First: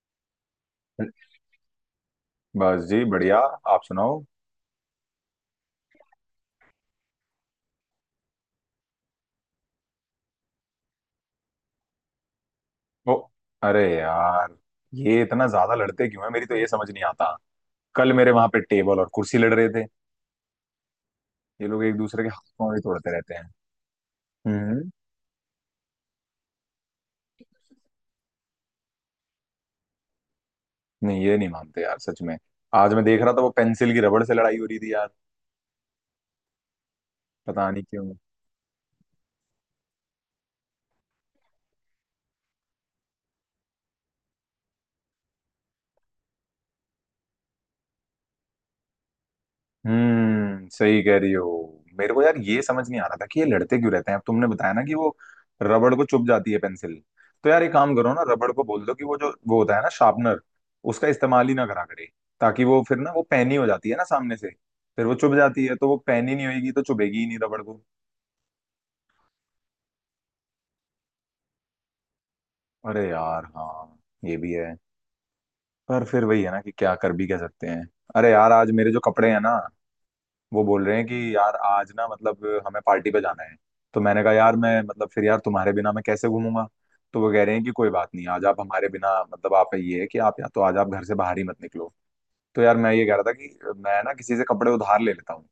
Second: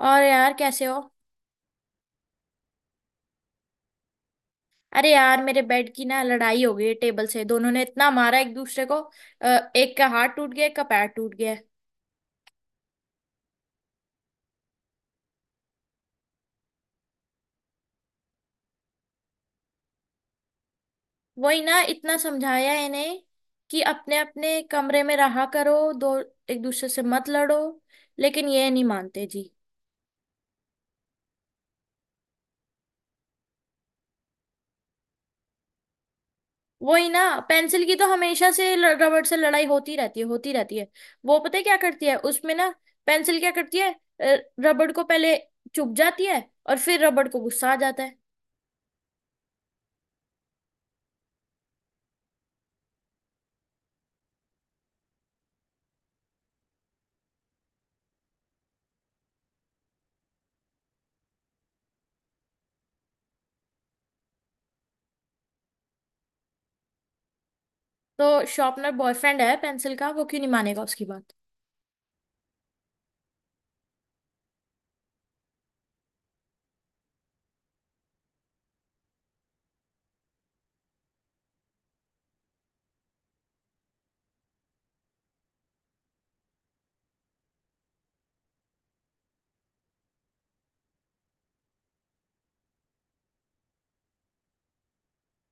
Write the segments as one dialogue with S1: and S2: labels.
S1: और यार, कैसे हो?
S2: बस जी बढ़िया। आप सुनाओ।
S1: अरे यार, मेरे बेड की ना लड़ाई हो गई है टेबल से। दोनों ने इतना मारा एक दूसरे को। एक का हाथ टूट गया, एक का पैर टूट गया।
S2: ओ। अरे यार। ये इतना ज्यादा लड़ते क्यों है, मेरी तो ये समझ नहीं आता। कल मेरे वहां पे टेबल और कुर्सी लड़ रहे थे।
S1: वही
S2: ये
S1: ना,
S2: लोग एक
S1: इतना
S2: दूसरे के हाथ
S1: समझाया
S2: पाँव भी
S1: है
S2: तोड़ते
S1: इन्हें
S2: रहते हैं।
S1: कि अपने अपने
S2: हम्म।
S1: कमरे में रहा करो। दो एक दूसरे से मत लड़ो। लेकिन ये नहीं मानते जी।
S2: नहीं ये नहीं मानते यार सच में। आज मैं देख रहा था वो पेंसिल की रबड़ से लड़ाई हो रही थी यार।
S1: वही ना।
S2: पता नहीं
S1: पेंसिल की तो
S2: क्यों।
S1: हमेशा से रबड़ से लड़ाई होती रहती है, होती रहती है। वो पता है क्या करती है उसमें ना? पेंसिल क्या करती है? अ, रबड़ को पहले चुभ जाती है, और फिर रबड़ को गुस्सा आ जाता है।
S2: सही कह रही हो। मेरे को यार ये समझ नहीं आ रहा था कि ये लड़ते क्यों रहते हैं, अब तुमने बताया ना कि वो रबड़ को चुभ जाती है पेंसिल। तो यार एक काम करो ना, रबड़ को बोल दो कि वो जो वो होता है ना शार्पनर, उसका इस्तेमाल ही ना करा करे। ताकि वो फिर ना वो पैनी हो जाती है ना सामने से, फिर वो चुभ जाती है। तो वो पैनी नहीं होगी तो चुभेगी ही नहीं रबड़ को।
S1: तो शॉर्पनर बॉयफ्रेंड है पेंसिल का, वो क्यों नहीं मानेगा उसकी बात।
S2: अरे यार हाँ। ये भी है। पर फिर वही है ना कि क्या कर भी कह सकते हैं। अरे यार आज मेरे जो कपड़े हैं ना, वो बोल रहे हैं कि यार आज ना मतलब हमें पार्टी पे जाना है। तो मैंने कहा यार मैं मतलब फिर यार तुम्हारे बिना मैं कैसे घूमूंगा। तो वो कह रहे हैं कि कोई बात नहीं, आज आप हमारे बिना मतलब आप ये है कि आप या तो आज आप घर से बाहर ही मत निकलो। तो यार मैं ये कह रहा था कि मैं ना किसी से कपड़े उधार ले लेता हूँ,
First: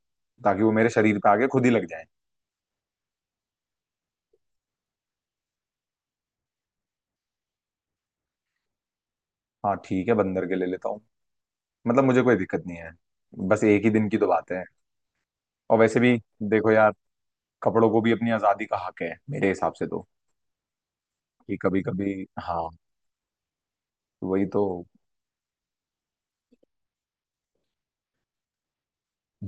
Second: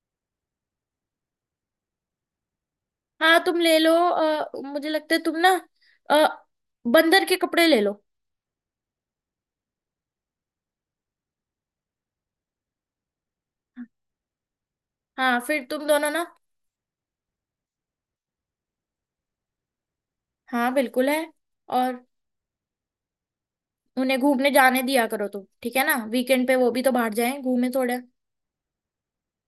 S2: ताकि वो मेरे शरीर पे आके खुद ही लग जाए।
S1: हाँ, तुम ले लो। मुझे लगता है तुम ना, अ, बंदर के कपड़े ले लो।
S2: हाँ ठीक है बंदर के ले लेता हूँ। मतलब मुझे कोई दिक्कत नहीं है। बस एक ही दिन की तो बात है।
S1: हाँ, फिर
S2: और
S1: तुम
S2: वैसे
S1: दोनों
S2: भी
S1: ना।
S2: देखो यार, कपड़ों को भी अपनी आजादी का हक है मेरे हिसाब से तो।
S1: हाँ बिल्कुल है।
S2: कि कभी
S1: और
S2: कभी हाँ।
S1: उन्हें
S2: वही
S1: घूमने
S2: तो।
S1: जाने दिया करो तुम, ठीक है ना। वीकेंड पे वो भी तो बाहर जाएं, घूमे थोड़े।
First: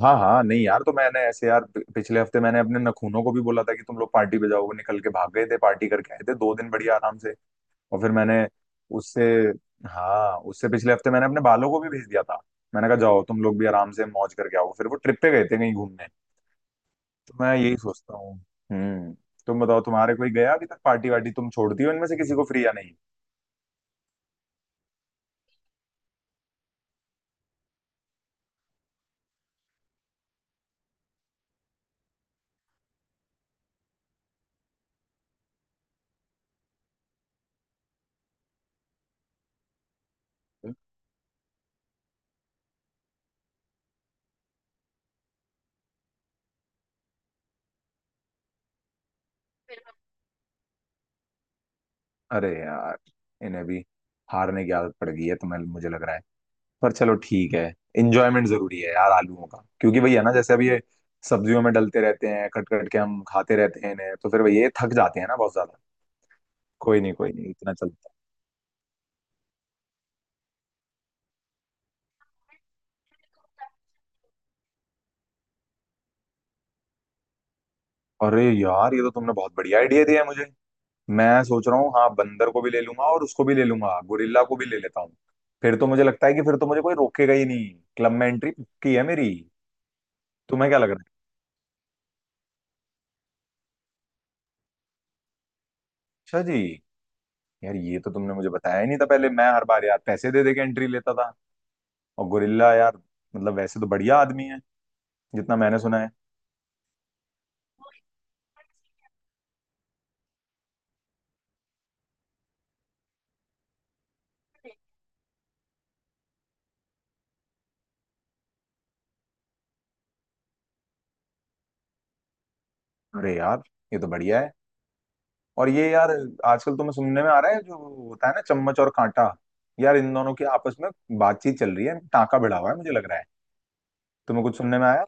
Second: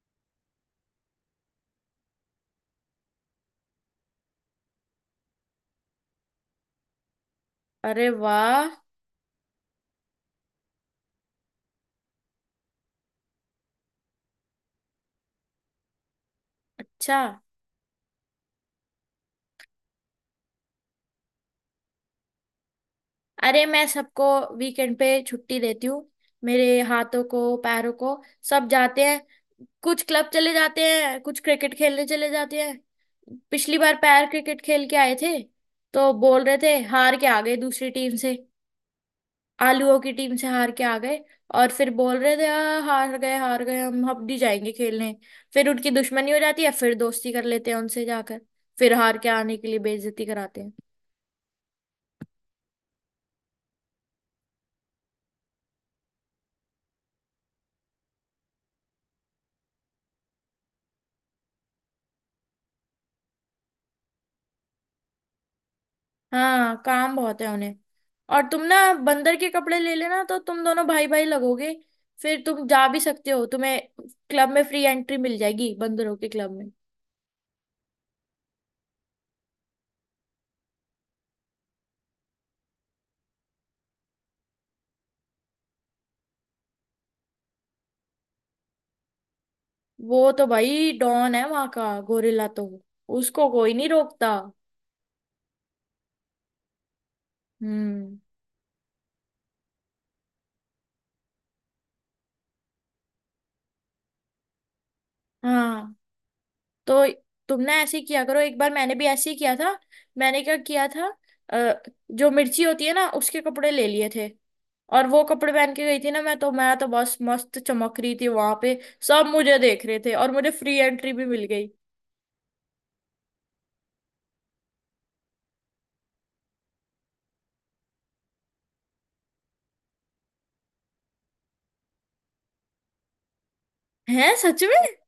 S2: हाँ हाँ, नहीं यार तो मैंने ऐसे यार पिछले हफ्ते मैंने अपने नखूनों को भी बोला था कि तुम लोग पार्टी पे जाओ, वो निकल के भाग गए थे, पार्टी करके आए थे दो दिन बढ़िया आराम से। और
S1: अरे
S2: फिर मैंने
S1: वाह।
S2: उससे हाँ उससे पिछले हफ्ते मैंने अपने बालों को भी भेज दिया था। मैंने कहा जाओ तुम लोग भी आराम से मौज करके आओ, फिर वो ट्रिप पे गए थे कहीं घूमने।
S1: अच्छा।
S2: तो मैं यही सोचता हूँ। हम्म। तुम बताओ तुम्हारे कोई गया अभी तक पार्टी वार्टी, तुम छोड़ती हो इनमें से किसी को फ्री या नहीं।
S1: अरे, मैं सबको वीकेंड पे छुट्टी देती हूँ। मेरे हाथों को, पैरों को, सब जाते हैं। कुछ क्लब चले जाते हैं, कुछ क्रिकेट खेलने चले जाते हैं। पिछली बार पैर क्रिकेट खेल के आए थे, तो बोल रहे थे हार के आ गए दूसरी टीम से। आलूओं की टीम से हार के आ गए। और फिर बोल रहे थे, हार गए, हार गए, हम अब नहीं जाएंगे खेलने।" फिर उनकी दुश्मनी हो जाती है, फिर दोस्ती कर लेते हैं उनसे जाकर। फिर हार के आने के लिए बेइज्जती कराते हैं।
S2: अरे यार इन्हें भी हारने की आदत पड़ गई है तुम्हें मुझे लग रहा है। पर चलो ठीक है। इंजॉयमेंट जरूरी है यार आलूओं का, क्योंकि वही है ना जैसे अब ये सब्जियों में डलते रहते हैं, कट कट के हम खाते रहते हैं इन्हें, तो फिर वही ये थक जाते हैं ना बहुत ज्यादा।
S1: हाँ, काम
S2: कोई
S1: बहुत है
S2: नहीं इतना
S1: उन्हें।
S2: चलता
S1: और तुम ना, बंदर के कपड़े ले लेना, तो तुम दोनों भाई भाई लगोगे। फिर तुम जा भी सकते हो, तुम्हें क्लब में फ्री एंट्री मिल जाएगी, बंदरों के क्लब में।
S2: है। अरे यार ये तो तुमने बहुत बढ़िया आइडिया दिया है मुझे। मैं सोच रहा हूँ हाँ बंदर को भी ले लूंगा और उसको भी ले लूंगा गोरिल्ला को भी ले लेता हूँ। फिर तो मुझे लगता है कि फिर तो मुझे कोई रोकेगा ही नहीं। क्लब में एंट्री पक्की है मेरी।
S1: वो तो
S2: तुम्हें क्या लग
S1: भाई
S2: रहा
S1: डॉन है वहां का, गोरिल्ला तो। उसको कोई नहीं रोकता।
S2: है। अच्छा जी। यार ये तो
S1: हम्म।
S2: तुमने मुझे बताया ही नहीं था पहले, मैं हर बार यार पैसे दे दे के एंट्री लेता था। और गोरिल्ला यार मतलब वैसे तो बढ़िया आदमी है, जितना मैंने
S1: हाँ,
S2: सुना है।
S1: तो तुमने ऐसे ही किया करो। एक बार मैंने भी ऐसे ही किया था। मैंने क्या किया था? अ, जो मिर्ची होती है ना, उसके कपड़े ले लिए थे। और वो कपड़े पहन के गई थी ना, मैं तो बस मस्त चमक रही थी वहां पे। सब मुझे देख रहे थे, और मुझे फ्री एंट्री भी मिल गई।
S2: अरे यार ये तो बढ़िया है। और ये यार आजकल तुम्हें सुनने में आ रहा है जो होता है ना चम्मच और कांटा, यार इन दोनों की आपस में बातचीत चल रही है, टाँका भिड़ा हुआ है मुझे लग रहा है।
S1: है
S2: तुम्हें कुछ
S1: सच में।
S2: सुनने में आया।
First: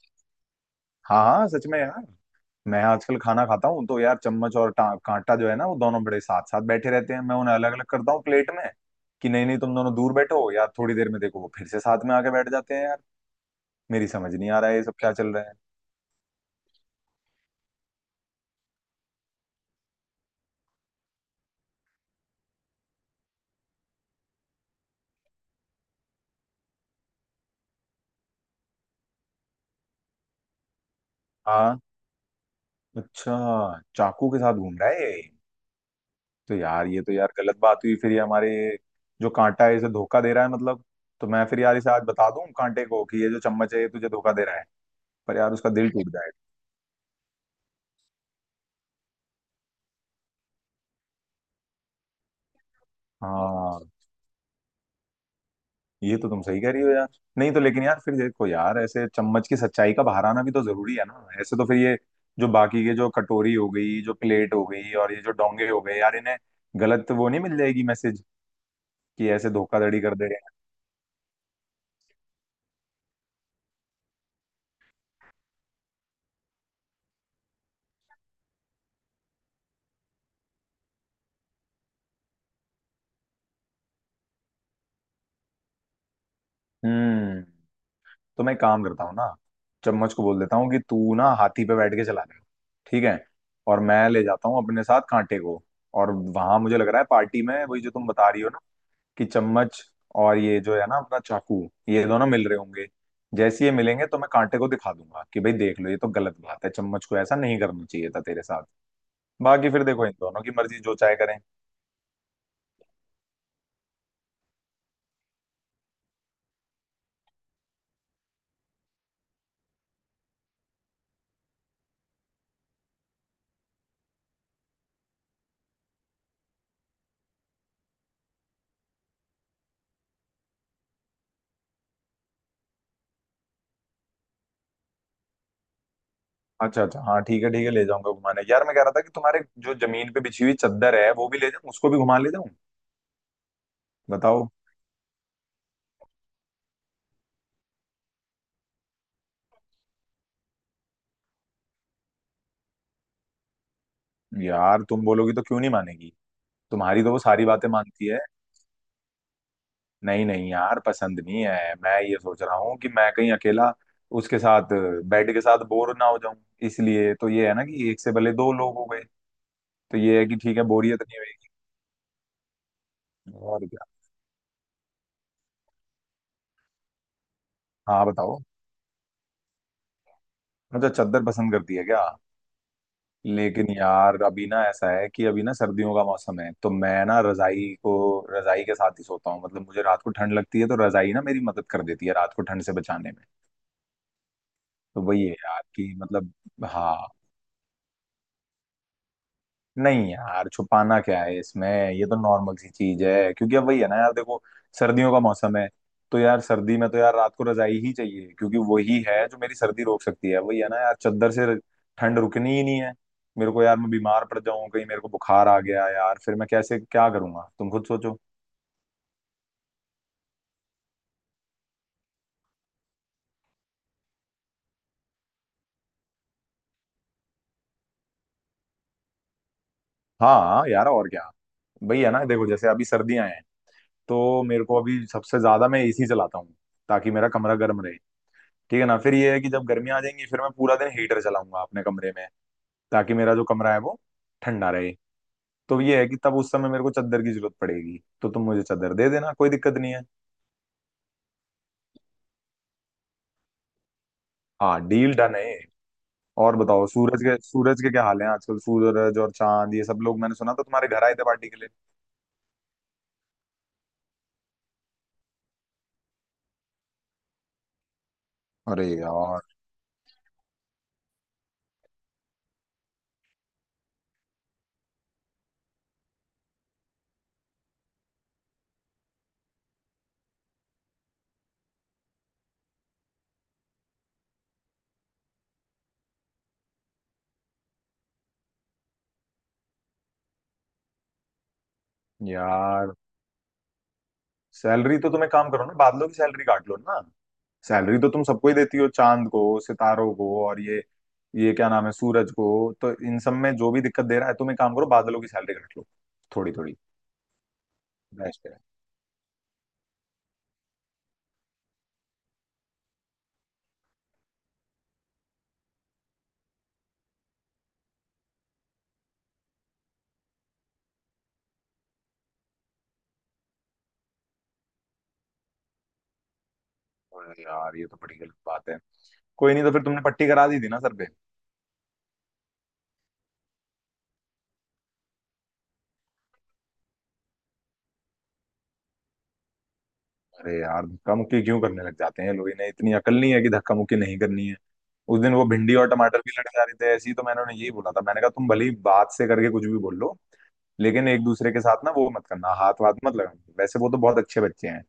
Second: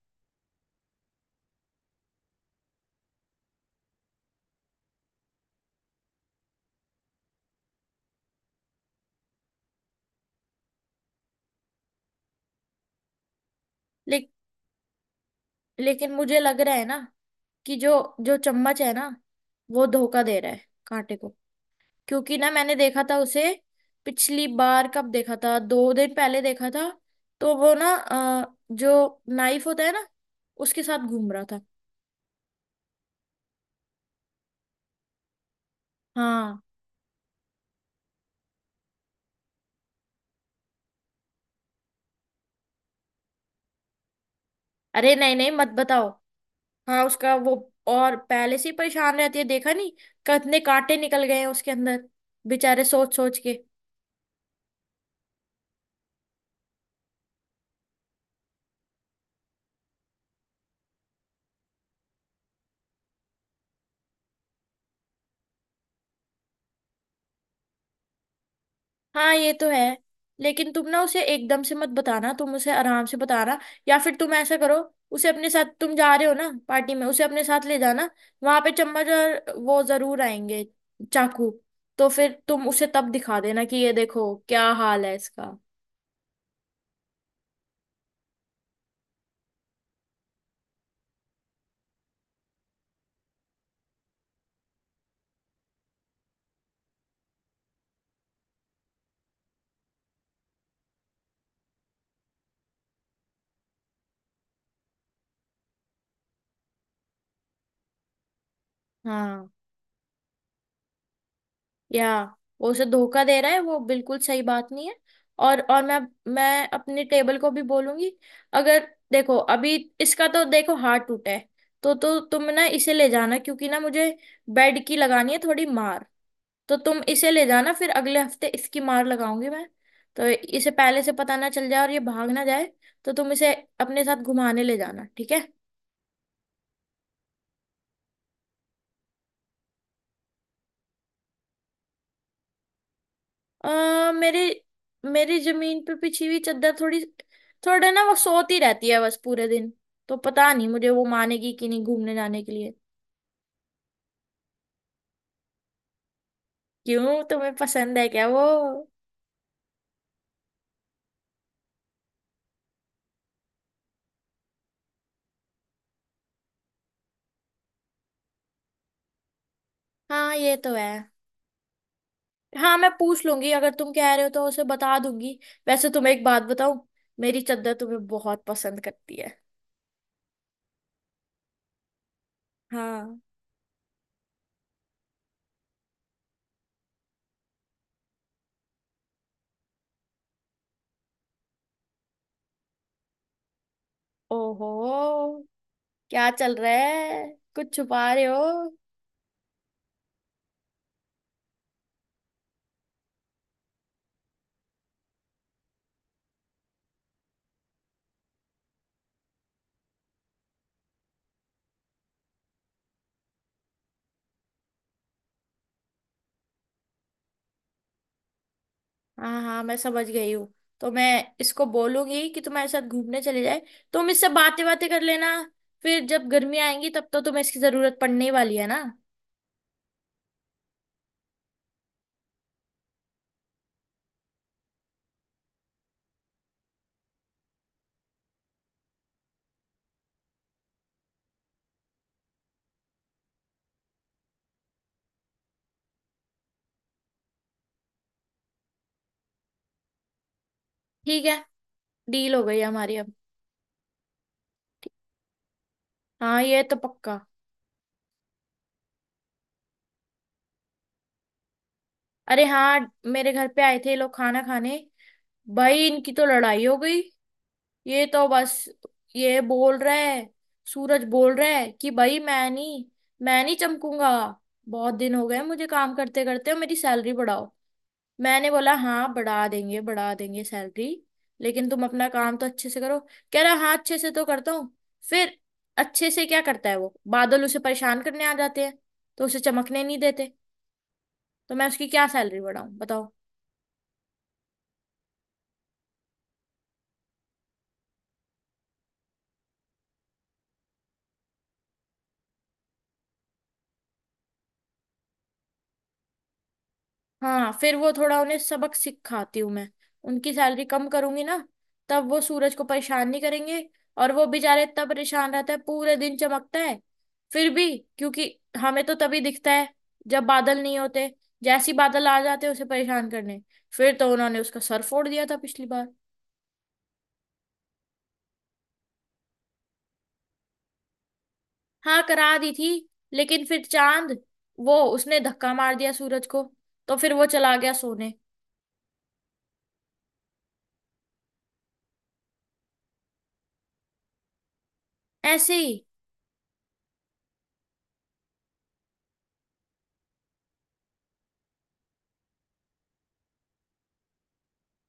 S2: हाँ हाँ सच में यार, मैं आजकल खाना खाता हूँ तो यार चम्मच और कांटा जो है ना वो दोनों बड़े साथ साथ बैठे रहते हैं, मैं उन्हें अलग अलग करता हूँ प्लेट में। कि नहीं नहीं तुम दोनों दूर बैठो यार, थोड़ी देर में देखो वो फिर से साथ में आके बैठ जाते हैं यार। मेरी
S1: ले,
S2: समझ नहीं आ रहा है ये सब क्या चल रहा है।
S1: लेकिन मुझे लग रहा है ना, कि जो जो चम्मच है ना, वो धोखा दे रहा है कांटे को। क्योंकि ना मैंने देखा था उसे। पिछली बार कब देखा था? दो दिन पहले देखा था। तो वो ना, जो नाइफ होता है ना, उसके साथ घूम रहा था।
S2: हाँ, अच्छा चाकू के साथ घूम रहा है ये। तो
S1: हाँ।
S2: यार ये तो यार गलत बात हुई, फिर ये हमारे जो कांटा है इसे धोखा दे रहा है मतलब। तो मैं फिर यार इसे आज बता दूं कांटे को कि ये जो चम्मच है ये तुझे धोखा दे रहा है।
S1: अरे नहीं
S2: पर
S1: नहीं,
S2: यार
S1: मत
S2: उसका दिल
S1: बताओ।
S2: टूट जाएगा।
S1: हाँ उसका वो, और पहले से ही परेशान रहती है, देखा नहीं, कितने कांटे निकल गए हैं उसके अंदर, बेचारे सोच सोच के।
S2: हाँ ये तो तुम सही कह रही हो यार। नहीं तो, लेकिन यार फिर देखो यार ऐसे चम्मच की सच्चाई का बाहर आना भी तो जरूरी है ना, ऐसे तो फिर ये जो बाकी के जो कटोरी हो गई जो प्लेट हो गई और ये जो डोंगे हो गए यार इन्हें गलत वो नहीं मिल जाएगी मैसेज कि
S1: हाँ
S2: ऐसे
S1: ये तो है।
S2: धोखाधड़ी कर दे रहे
S1: लेकिन तुम ना, उसे एकदम से मत बताना, तुम उसे आराम से बताना। या फिर तुम ऐसा करो, उसे अपने साथ, तुम जा रहे हो ना पार्टी में, उसे अपने साथ ले जाना। वहां पे चम्मच और वो जरूर आएंगे, चाकू। तो फिर तुम उसे तब दिखा देना कि ये देखो क्या हाल है इसका।
S2: हैं। हम्म। तो मैं एक काम करता हूँ ना, चम्मच को बोल देता हूँ कि तू ना हाथी पे बैठ के चला ले। ठीक है। और मैं ले जाता हूँ अपने साथ कांटे को, और वहां मुझे लग रहा है पार्टी में वही जो तुम बता रही हो ना कि चम्मच और ये जो है ना अपना चाकू, ये दोनों मिल रहे होंगे। जैसे ये मिलेंगे तो मैं कांटे को दिखा दूंगा कि भाई देख लो, ये तो गलत बात है, चम्मच को ऐसा नहीं करना चाहिए था तेरे साथ।
S1: हाँ।
S2: बाकी फिर देखो इन दोनों की मर्जी जो चाहे करें।
S1: या वो उसे धोखा दे रहा है, वो बिल्कुल सही बात नहीं है। और मैं अपने टेबल को भी बोलूंगी। अगर देखो अभी, इसका तो देखो हाथ टूटा है। तो तुम ना इसे ले जाना, क्योंकि ना मुझे बेड की लगानी है थोड़ी मार। तो तुम इसे ले जाना, फिर अगले हफ्ते इसकी मार लगाऊंगी मैं। तो इसे पहले से पता ना चल जाए और ये भाग ना जाए। तो तुम इसे अपने साथ घुमाने ले जाना, ठीक है।
S2: अच्छा अच्छा हाँ ठीक है ले जाऊंगा घुमाने, यार मैं कह रहा था कि तुम्हारे जो जमीन पे बिछी हुई चादर है वो भी ले जाऊं, उसको भी घुमा ले जाऊं।
S1: मेरे,
S2: बताओ।
S1: मेरी जमीन पे बिछी हुई चादर थोड़ी, थोड़ा ना वो सोती रहती है बस पूरे दिन। तो पता नहीं मुझे, वो मानेगी कि नहीं घूमने जाने के लिए।
S2: यार तुम बोलोगी तो क्यों नहीं मानेगी। तुम्हारी तो वो
S1: क्यों,
S2: सारी
S1: तुम्हें
S2: बातें
S1: पसंद
S2: मानती
S1: है
S2: है।
S1: क्या वो?
S2: नहीं नहीं यार पसंद नहीं है, मैं ये सोच रहा हूँ कि मैं कहीं अकेला उसके साथ बेड के साथ बोर ना हो जाऊं, इसलिए तो ये है ना कि एक से भले दो लोग हो गए। तो ये है कि
S1: हाँ ये
S2: ठीक है
S1: तो है।
S2: बोरियत नहीं होगी।
S1: हाँ, मैं पूछ लूंगी,
S2: और
S1: अगर
S2: क्या।
S1: तुम कह रहे हो तो उसे बता दूंगी। वैसे तुम्हें एक बात बताऊं, मेरी चादर
S2: हाँ
S1: तुम्हें
S2: बताओ।
S1: बहुत पसंद करती है।
S2: अच्छा चद्दर पसंद करती है क्या।
S1: हाँ।
S2: लेकिन यार अभी ना ऐसा है कि अभी ना सर्दियों का मौसम है तो मैं ना रजाई को रजाई के साथ ही सोता हूँ, मतलब मुझे रात को ठंड लगती है तो रजाई ना मेरी मदद कर देती है रात को ठंड से बचाने में। तो वही है
S1: ओहो,
S2: यार कि
S1: क्या
S2: मतलब।
S1: चल रहा
S2: हाँ।
S1: है? कुछ छुपा रहे हो?
S2: नहीं यार छुपाना क्या है इसमें, ये तो नॉर्मल सी चीज है क्योंकि अब वही है ना यार देखो सर्दियों का मौसम है। तो यार सर्दी में तो यार रात को रजाई ही चाहिए क्योंकि वही है जो मेरी सर्दी रोक सकती है, वही है ना यार चादर से ठंड रुकनी ही नहीं है। मेरे को यार मैं बीमार पड़ जाऊं कहीं मेरे को बुखार आ गया यार, फिर मैं कैसे क्या करूंगा तुम खुद सोचो।
S1: हाँ हाँ, मैं समझ गई हूँ। तो मैं इसको बोलूंगी कि तुम्हारे साथ घूमने चले जाए। तुम इससे बातें बातें कर लेना। फिर जब गर्मी आएंगी, तब तो तुम्हें इसकी जरूरत पड़ने ही वाली है ना।
S2: हाँ यार और क्या। वही है ना देखो जैसे अभी सर्दियां हैं तो मेरे को अभी सबसे ज्यादा मैं एसी चलाता हूँ, ताकि मेरा कमरा गर्म रहे। ठीक है ना फिर ये है कि जब गर्मियाँ आ जाएंगी फिर मैं पूरा दिन हीटर चलाऊंगा अपने कमरे में, ताकि मेरा जो कमरा है वो ठंडा रहे। तो ये है कि तब उस समय मेरे को चादर की जरूरत पड़ेगी, तो तुम मुझे चादर दे देना, कोई दिक्कत नहीं है।
S1: ठीक है, डील हो गई हमारी अब।
S2: हाँ डील डन है।
S1: हाँ
S2: और
S1: ये तो
S2: बताओ
S1: पक्का।
S2: सूरज के क्या हाल है आजकल, सूरज और चांद ये सब लोग मैंने सुना था तुम्हारे घर आए थे पार्टी के लिए।
S1: अरे हाँ, मेरे घर पे आए थे ये लोग, खाना खाने। भाई इनकी तो लड़ाई हो गई। ये तो बस,
S2: अरे
S1: ये
S2: यार।
S1: बोल रहा है, सूरज बोल रहा है कि भाई, मैं नहीं चमकूंगा। बहुत दिन हो गए मुझे काम करते करते, मेरी सैलरी बढ़ाओ। मैंने बोला, हाँ बढ़ा देंगे, बढ़ा देंगे सैलरी, लेकिन तुम अपना काम तो अच्छे से करो। कह रहा, हाँ अच्छे से तो करता हूँ। फिर अच्छे से क्या करता है, वो बादल उसे परेशान करने आ जाते हैं, तो उसे चमकने नहीं देते। तो मैं उसकी क्या सैलरी बढ़ाऊं,
S2: यार
S1: बताओ।
S2: सैलरी तो तुम एक काम करो ना, बादलों की सैलरी काट लो ना। सैलरी तो तुम सबको ही देती हो चांद को सितारों को और ये क्या नाम है सूरज को। तो इन सब में जो भी दिक्कत दे रहा है तुम एक काम करो बादलों की सैलरी काट लो थोड़ी थोड़ी।
S1: हाँ, फिर वो थोड़ा उन्हें
S2: बेस्ट है।
S1: सबक सिखाती हूँ मैं। उनकी सैलरी कम करूंगी ना, तब वो सूरज को परेशान नहीं करेंगे। और वो बेचारा इतना परेशान रहता है, पूरे दिन चमकता है फिर भी, क्योंकि हमें तो तभी दिखता है जब बादल नहीं होते। जैसी बादल आ जाते हैं उसे परेशान करने, फिर तो उन्होंने उसका सर फोड़ दिया था पिछली बार।
S2: अरे यार ये तो बड़ी गलत बात है। कोई नहीं तो फिर तुमने पट्टी करा दी थी ना सर पे।
S1: हाँ करा दी थी। लेकिन फिर चांद, वो उसने धक्का मार दिया सूरज को, तो फिर वो चला गया सोने।
S2: अरे यार धक्का मुक्की क्यों करने लग जाते हैं लोग, इन्हें इतनी अकल नहीं है कि धक्का मुक्की नहीं करनी है। उस दिन वो
S1: ऐसे
S2: भिंडी
S1: ही।
S2: और टमाटर भी लड़ जा रहे थे ऐसे ही, तो मैंने उन्हें यही बोला था, मैंने कहा तुम भले ही बात से करके कुछ भी बोल लो, लेकिन एक दूसरे के साथ ना वो मत करना हाथ वाथ मत लगाना, वैसे वो तो बहुत अच्छे बच्चे हैं।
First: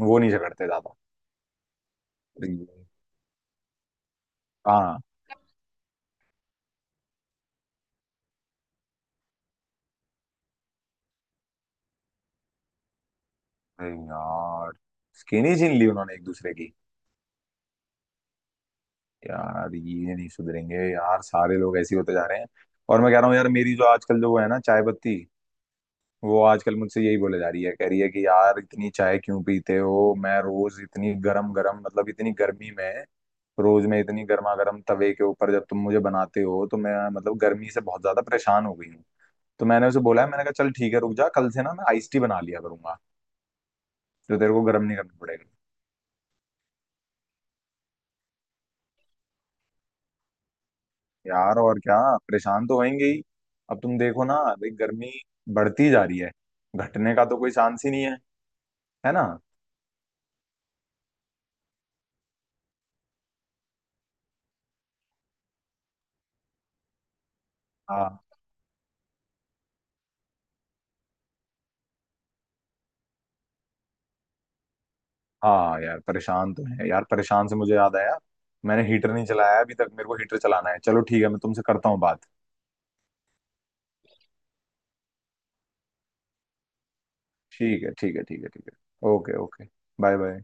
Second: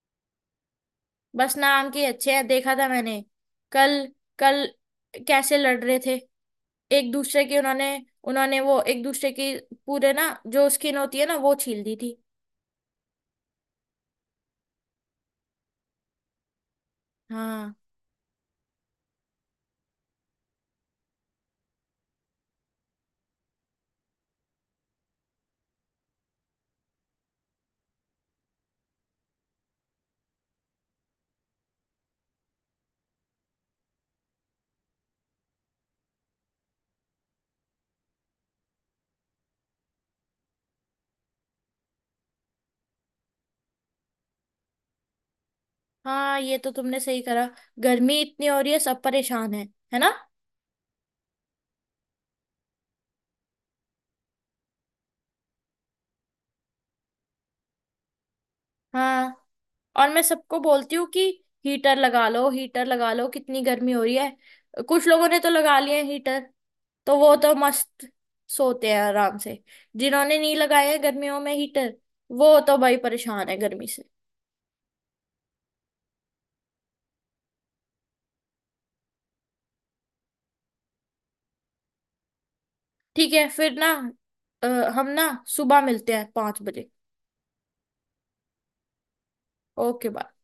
S2: वो नहीं झगड़ते ज्यादा।
S1: बस नाम के अच्छे हैं,
S2: अरे
S1: देखा था मैंने कल कल
S2: हाँ।
S1: कैसे लड़ रहे थे। एक दूसरे की उन्होंने उन्होंने वो एक दूसरे की पूरे ना, जो स्किन होती है ना, वो छील दी थी।
S2: अरे यार स्किन ही छीन ली उन्होंने एक दूसरे की।
S1: हाँ।
S2: यार ये नहीं सुधरेंगे यार, सारे लोग ऐसे ही होते जा रहे हैं। और मैं कह रहा हूँ यार मेरी जो आजकल जो वो है ना चाय पत्ती, वो आजकल मुझसे यही बोले जा रही है, कह रही है कि यार इतनी चाय क्यों पीते हो, मैं रोज इतनी गरम गरम मतलब इतनी गर्मी में रोज मैं इतनी गर्मा गर्म तवे के ऊपर जब तुम मुझे बनाते हो तो मैं मतलब गर्मी से बहुत ज्यादा परेशान हो गई हूँ। तो मैंने उसे बोला है मैंने कहा चल ठीक है रुक जा कल से ना मैं आइस टी बना लिया करूंगा, तो तेरे को गर्म नहीं करना पड़ेगा।
S1: हाँ ये तो तुमने सही करा। गर्मी इतनी हो रही है, सब परेशान है ना।
S2: यार और क्या। परेशान तो होंगे ही। अब तुम देखो ना भाई गर्मी बढ़ती जा रही है, घटने का तो कोई चांस ही नहीं है। है ना।
S1: हाँ, और मैं सबको बोलती हूँ कि हीटर लगा लो, हीटर लगा लो, कितनी गर्मी हो रही है। कुछ लोगों ने तो लगा लिए हैं हीटर, तो वो तो मस्त
S2: हाँ
S1: सोते हैं आराम से। जिन्होंने नहीं लगाया है गर्मियों में हीटर, वो तो भाई परेशान है गर्मी से।
S2: हाँ यार परेशान तो है यार, परेशान से मुझे याद आया मैंने हीटर नहीं चलाया अभी तक, मेरे को हीटर चलाना है। चलो ठीक है मैं तुमसे करता हूँ बात।
S1: ठीक है फिर ना, अ, हम ना सुबह मिलते हैं 5 बजे।
S2: ठीक है ठीक है ठीक है ठीक है okay okay.
S1: Okay
S2: bye
S1: bye.
S2: Bye.